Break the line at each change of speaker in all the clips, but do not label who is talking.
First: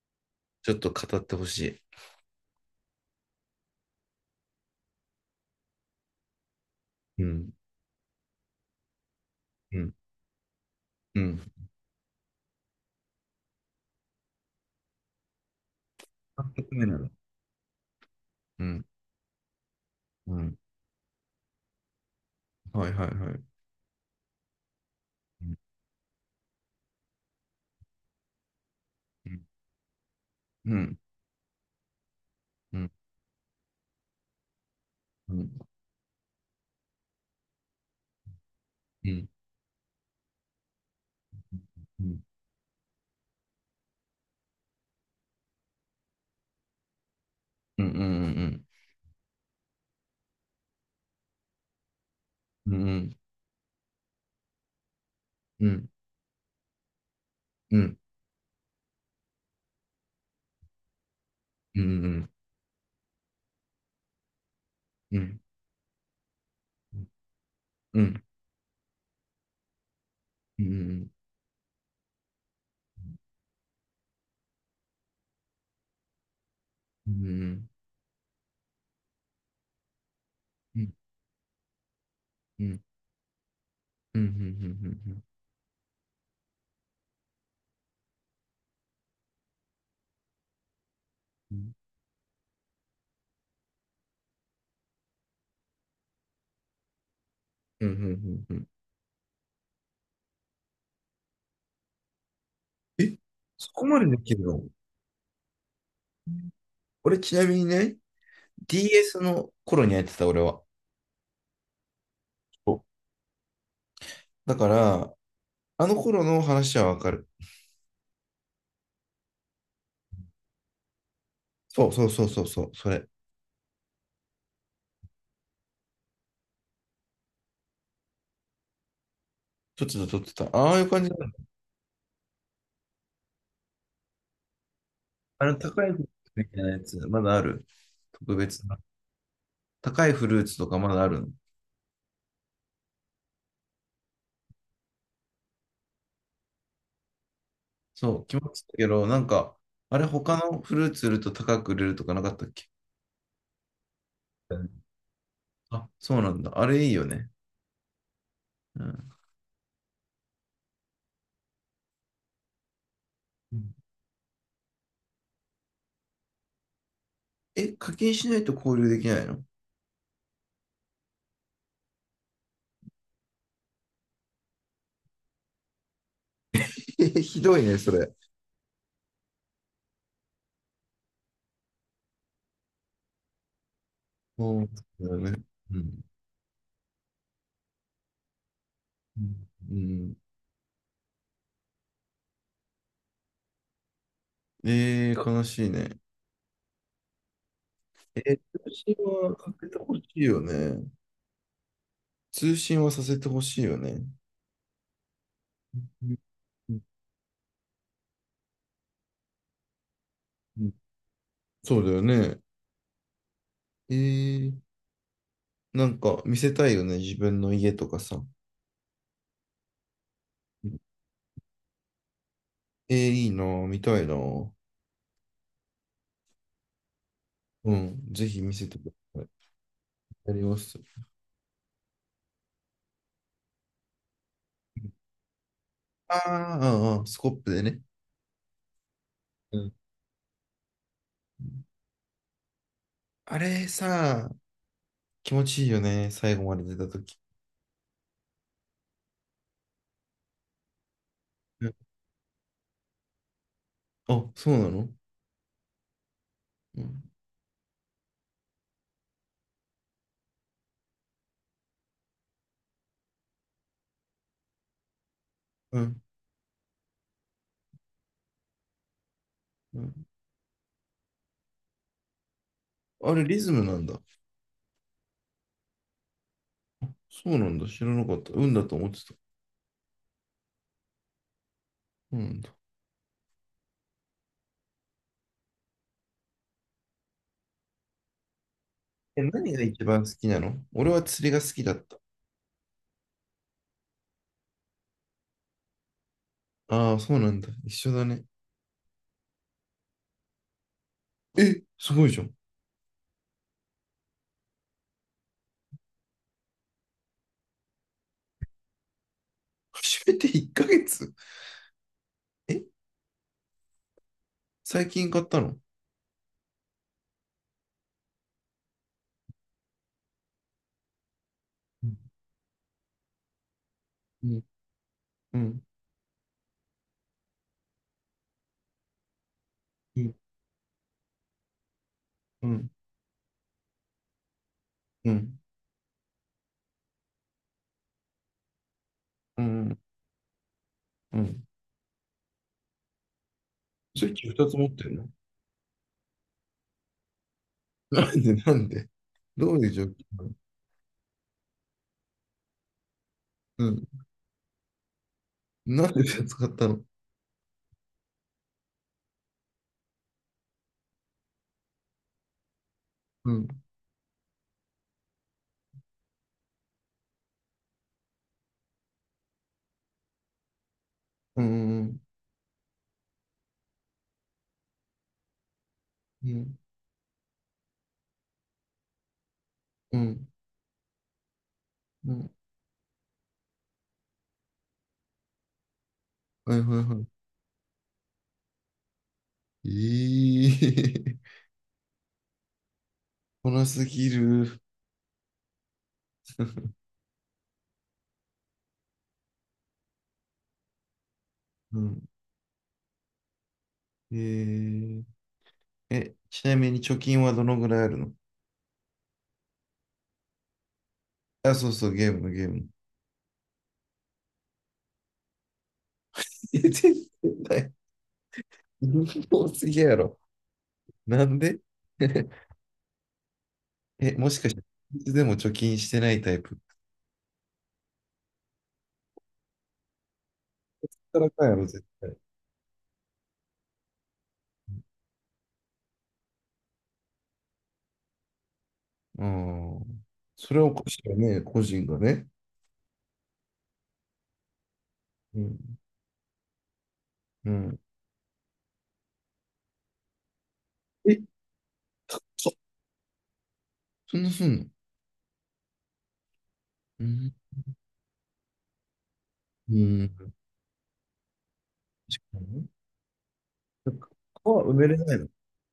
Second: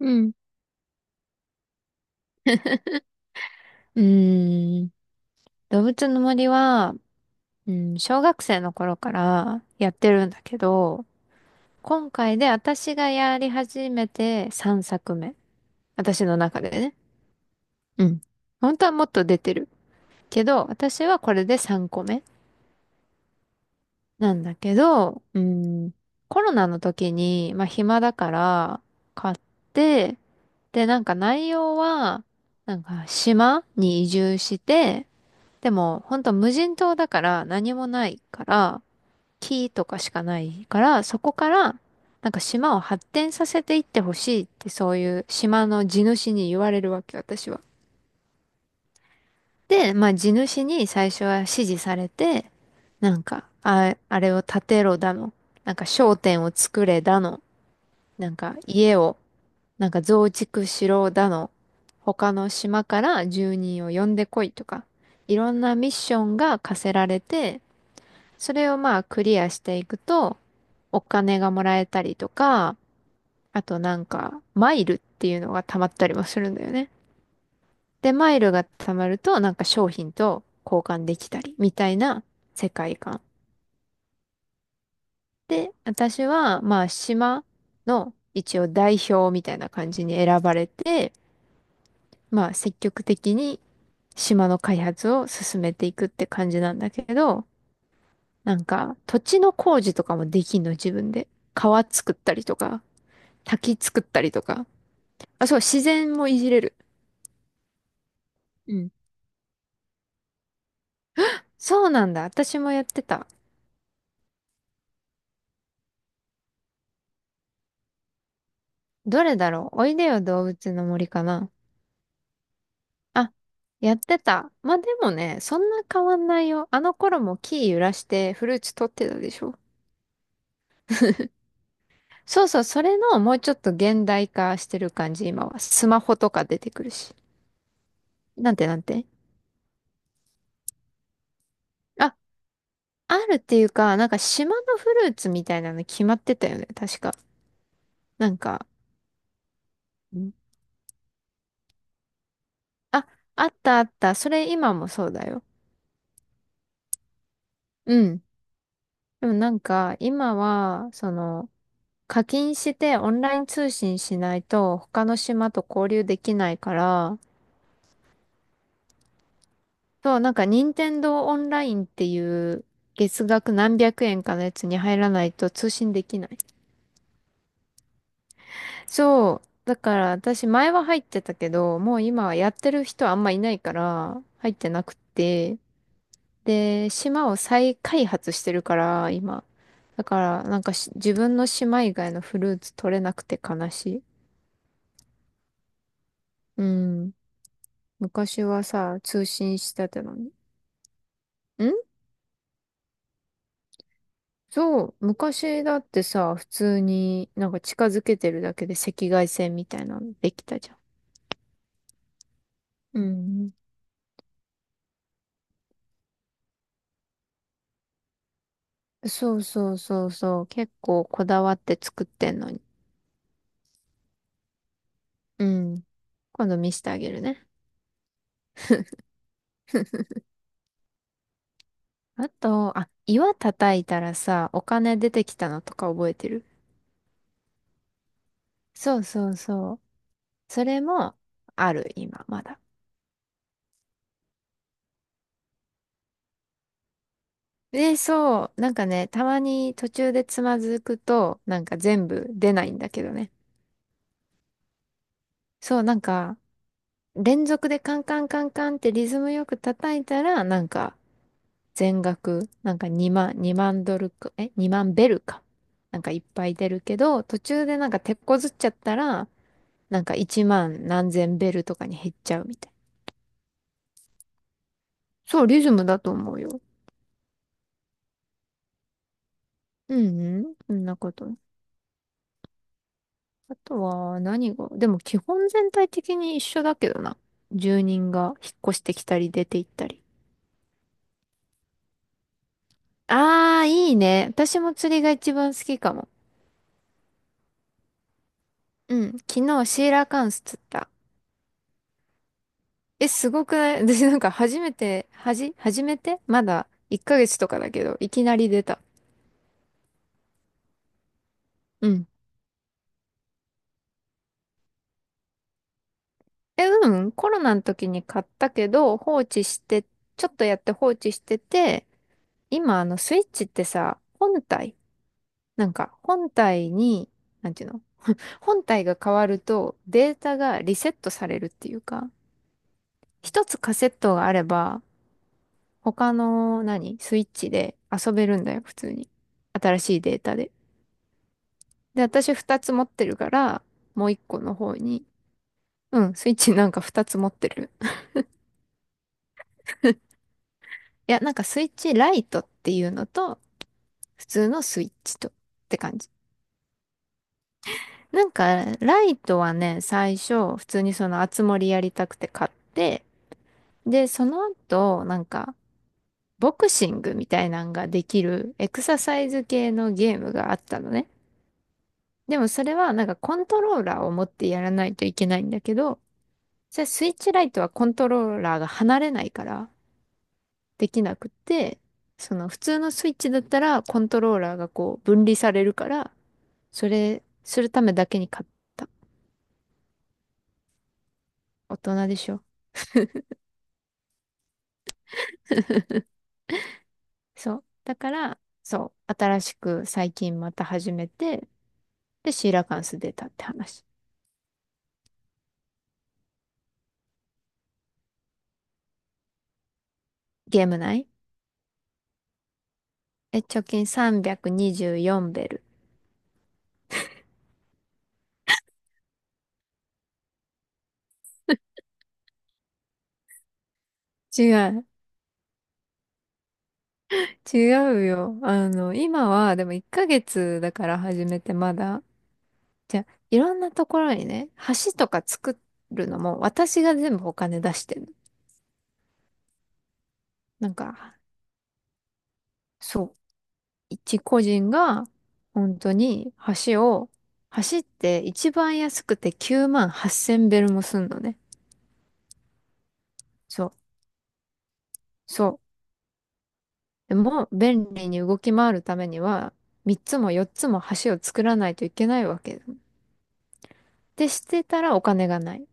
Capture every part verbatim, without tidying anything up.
うん。うーん。動物の森は、うん、小学生の頃からやってるんだけど、今回で私がやり始めてさんさくめ。私の中でね。うん。本当はもっと出てる。けど、私はこれでさんこめなんだけど、うん、コロナの時に、まあ暇だから買って、で、なんか内容は、なんか島に移住して、でも、ほんと無人島だから何もないから、木とかしかないから、そこから、なんか島を発展させていってほしいってそういう島の地主に言われるわけ、私は。で、まあ地主に最初は指示されて、なんか、あ、あれを建てろだの、なんか商店を作れだの、なんか家を、なんか増築しろだの、他の島から住人を呼んでこいとか、いろんなミッションが課せられて、それをまあクリアしていくと、お金がもらえたりとか、あとなんか、マイルっていうのが溜まったりもするんだよね。で、マイルが貯まると、なんか商品と交換できたり、みたいな世界観。で、私は、まあ、島の一応代表みたいな感じに選ばれて、まあ、積極的に島の開発を進めていくって感じなんだけど、なんか、土地の工事とかもできんの、自分で。川作ったりとか。滝作ったりとか。あ、そう、自然もいじれる。うん。そうなんだ。私もやってた。
あの頃の話はわかる。
どれだろうおいでよ動物の森かな。
そうそうそうそう、そう、それ。
あ、やってた。まあ、でもね、そんな変わんないよ。あの頃も木揺らしてフルーツ取ってたでしょ。
撮ってた、撮ってた。ああいう感じなの。
そうそう、それのもうちょっと現代化してる感じ、
あ
今
の、
は。
高
ス
いフ
マ
ルー
ホと
ツ
か
み
出
たい
て
なや
くる
つ、
し。
まだある。特
なん
別
てな
な。
んて。
高いフルーツとかまだあるの？
あ、あるっていうか、なんか島のフルーツみたいなの決まってたよね、確か。
そう、
な
気
ん
持ちい
か、
いけど、なんか、あれ
ん
他のフルーツ売ると高く売れるとかなかったっけ？
あ、あったあった。それ
う
今
ん。
もそうだよ。
あ、そうなんだ。あれいいよね。
うん。
うん。
でもなんか、今は、その、課金してオンライン
う
通
ん。
信しないと他の島と交流できないから、
え、課金しないと交流できないの？
そう、なんか任天堂オンラインっていう月額何百円かのやつに入らないと通信できない。
ひどいね、それ。
そう。だから私前は入ってたけど、もう今はやってる人あんまいないから入っ
そう
てなく
だよね。
て、
うん。
で、島を再開発してるから、
う
今。
ん。う
だ
ん。
から、なんかし自分の島以外のフルーツ取れなくて悲しい。
えー、悲しいね。
うん。
えー、
昔は
私
さ、通
はか
信
け
し
て
て
ほ
た
し
の
い
に。
よね。
ん
通信はさせてほしいよね。
そう。昔だって
うん。
さ、普
うん。
通になんか近づけてるだけで赤外線みたいなのできた
うん。
じゃん。
そうだよね。
うん。
えー、なんか見せたいよね、自分の家とかさ。
そうそうそうそう。結構こだわって作ってんのに。
えー、いいなぁ、見たいなぁ。
うん。今度見せてあげるね。
うん、ぜひ見せてください。やります。
あと、あ、岩叩いたらさ、お金出てきたのとか覚
あ
え
ー
てる？
あー、あ、スコップでね。
そうそう
うん。
そう。それもある、今、まだ。
あれさ、気持ちいいよね、最後まで出たとき。
で、そう、なんかね、たまに途中でつまずくと、なん
うん。
か全部出ないんだけどね。
あ、そうなの？
そう、なんか、
うん、
連続でカンカンカンカンってリズムよく叩いたら、なんか、全額、なんかにまん、にまんドルか、え、にまんベルか。
う
なん
ん、
かいっぱい出るけど、途中でなんか手こずっちゃったら、
う
なん
ん。
かいちまん何千ベルとかに減っちゃうみたい。
あれ、リズムなんだ。
そう、リズムだと思うよ。
そうなんだ、知らなかった。運だと思ってた。
うんうん、そんなこと。
うんだ。
あとは何が、でも基本全体的に一緒だけどな。住人が引っ越してきた
え、
り出
何
て
が
行っ
一
たり。
番好きなの？俺は釣りが好きだった。
ああ、いいね。私も釣りが一番好きかも。
ああ、そうなんだ。一緒だね。
うん。昨日シーラカンス釣った。
え、すごいじゃん。
え、すごくない？ 私なんか初めて、はじ、初めてまだいっかげつとかだけど、いきなり出た。
初めていっかげつ？
うん。
え、最近買ったの？
え、うん。コロナの時に買ったけど、放置して、ちょっとやって放置して
う
て、
ん、
今あのスイッチってさ、
うん、
本体、
うん、
なんか本体に、なんていうの？本体が変わると
う
デ
ん、
ータがリセットされるっていうか、
う
一つカセットがあれば、
ん、
他の何スイッチで遊べるんだよ、普通に。
うん、
新しいデータで。
うん。
で、私二つ持ってるから、
ス
も
イ
う
ッ
一
チ
個
ふたつ
の
持っ
方
てる
に。
の？
うん、スイッチなんか二つ持ってる。
なんで、なんで？どういう状況なの？
いや、なんかスイッチライトっていうのと、
うん。
普通のスイッチとって
なん
感
で
じ。
ふたつ買ったの？
なんか、ライトはね、最初、普通にその、あつ森やりたくて買って、
うん、
で、その後、なんか、ボクシングみたいなんができるエクササイズ系のゲームがあったのね。
うん、うん、
でもそれはなんかコントローラーを持ってやらないといけないんだけど、それスイッチライトはコントローラーが離れないから
うん、
できなくって、
うん。
その普通のスイッチだったらコントローラーがこう分離されるから、
はいはい
そ
は
れするためだけに買った。
い。ええ、
大人でしょ。
こなすぎる。
そう。だから、そう。新しく最近また始めて、
うん。
で、シーラカンス出たって話。
えー、え、ちなみに貯金はどのぐらいあるの？
ゲーム内？
あ、そうそう、ゲームのゲーム。
え、貯金さんびゃくにじゅうよんベル。
いや、絶対、多すぎやろ。なんで？ え、もしか
違
して、
う。
いつでも貯金してないタイプ。
違うよ。あの、今は、でもいっかげつだから始
働
め
かん
て
やろ、
ま
絶
だ。
対。
じゃあ、いろんなところにね、橋とか作るのも私が全部お金出してる。
うん。それは
な
お
ん
かしいよ
か、
ね、個人がね。
そう。一個人が
うん。
本当に橋を、
うん。
橋って一番安くてきゅうまんはっせんベルもすん
え、
のね。
そ、
そう。
そんなすんの？
そう。
う
で
ん。
も、便利に動き回るためには、
う
3
ん。
つ
確
もよっつも橋を作らないといけない
か
わけ。
に。なんか
てし
川
て
埋
た
め
ら
れ
お
ないの？
金がない。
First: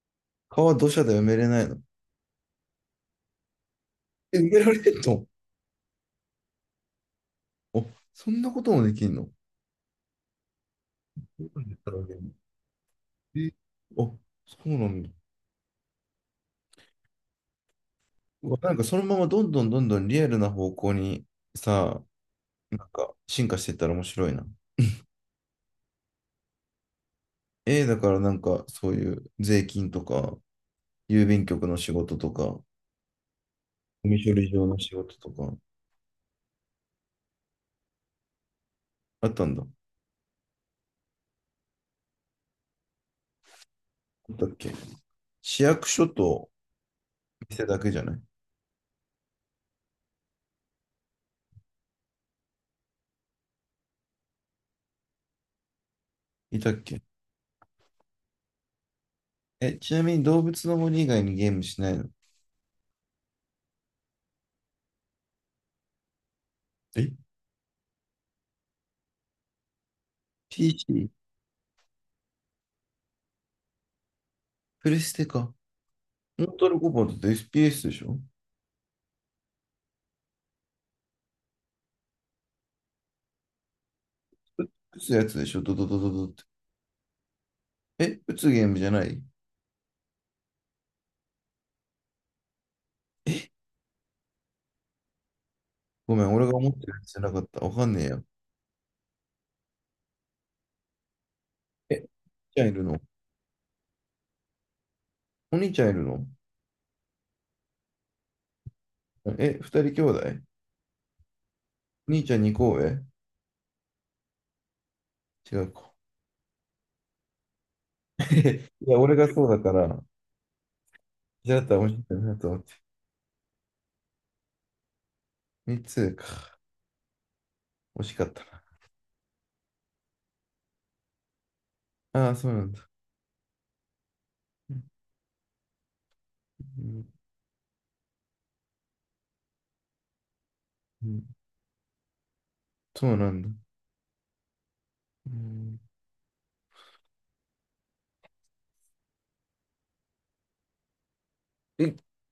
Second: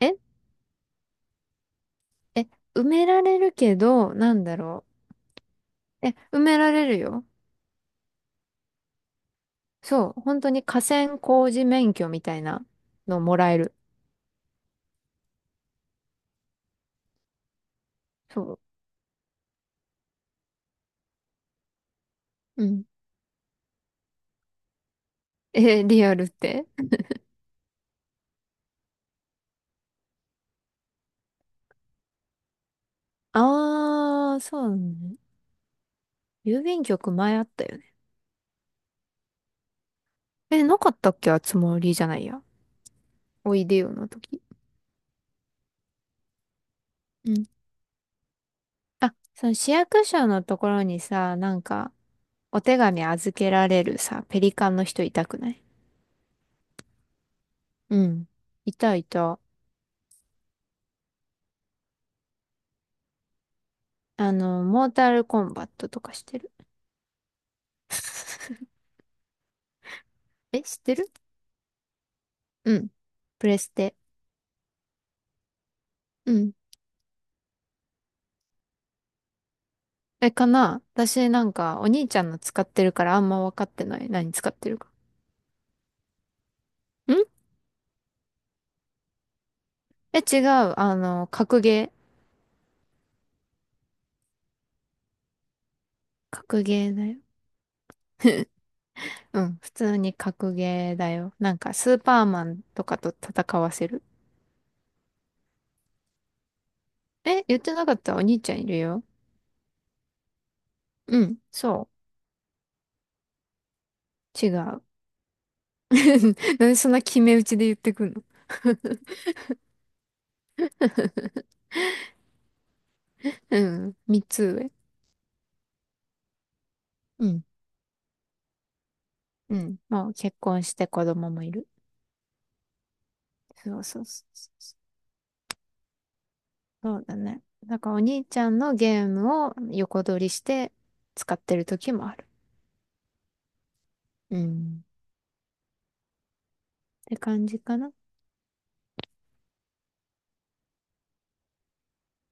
え
川土砂で埋めれないの？
え、埋められるけど、な
え、
ん
埋
だ
められん
ろ
の？
う。え、埋められるよ。
お、そんなこともできんの？
そう。本当に河川
そう
工
な
事
んでった
免
ら
許み
ね。
たいなのも
え、
らえる。
あ、そうなんだ。うわ、
そ
なんかそのままどんどんどんどんリアルな方向にさ、
う。う
な
ん。
んか進化していったら面白いな。
え、リアルって。
A だからなんかそういう税金とか、郵便局の仕事とか、ゴミ処
あー、
理
そ
場
う
の仕
ね。
事とか、
郵便局前あったよね。
あったんだ。あ
え、なかったっけ？あつ森じゃないや。おいでよの
っ
時。
たっけ？市役所と
うん。
店だけじゃない？
あ、その市役所のところにさ、なんか、お手紙預けられるさ、ペリカンの人いたくない？
いたっけ？
うん。いたいた。
え、ちなみに動物の森以外にゲームしないの？
あの、モータルコンバットとかしてる。
え
え、知ってる？
?ピーシー?
うん。プレステ。
プレステか。
う
モー
ん。
タルコンバットって エスピーエス でしょ？
え、かな？私なんか、お兄ちゃんの使ってるからあんま分かってない。何使ってるか。
打つやつでしょ？ドドドドドって。
ん
え、打つゲームじゃない？
え、違う。あの、格ゲー。
ごめん、俺が
格
思って
ゲ
る
ー
や
だ
つじ
よ。
ゃなかった。わかんねえよ。
うん。普通に格ゲーだよ。なんか、ス
え、
ー
兄
パーマ
ち
ン
ゃんいる
とか
の？
と戦わせる。
お兄ちゃんいるの？
え、言ってなかった？お兄ちゃんいるよ。
え、ふたり兄弟？
うん。そ
兄ちゃんにこ上？
う。違う。
違うか。
なんでそんな決め打ちで言ってくんの？
いや、俺がそうだから、じゃあだったら面白いなと思って。
うん。三つ上。
みっつか。
うん。
惜しかったな。
うん。もう結婚して子供もいる。
ああ、そうなんだ。
そうそうそうそう。
う
そう
ん、
だね。だからお兄ちゃんのゲームを横取りして
うん。
使ってる時もある。
そうなんだ。
うん。
うん、
って感じかな。
え、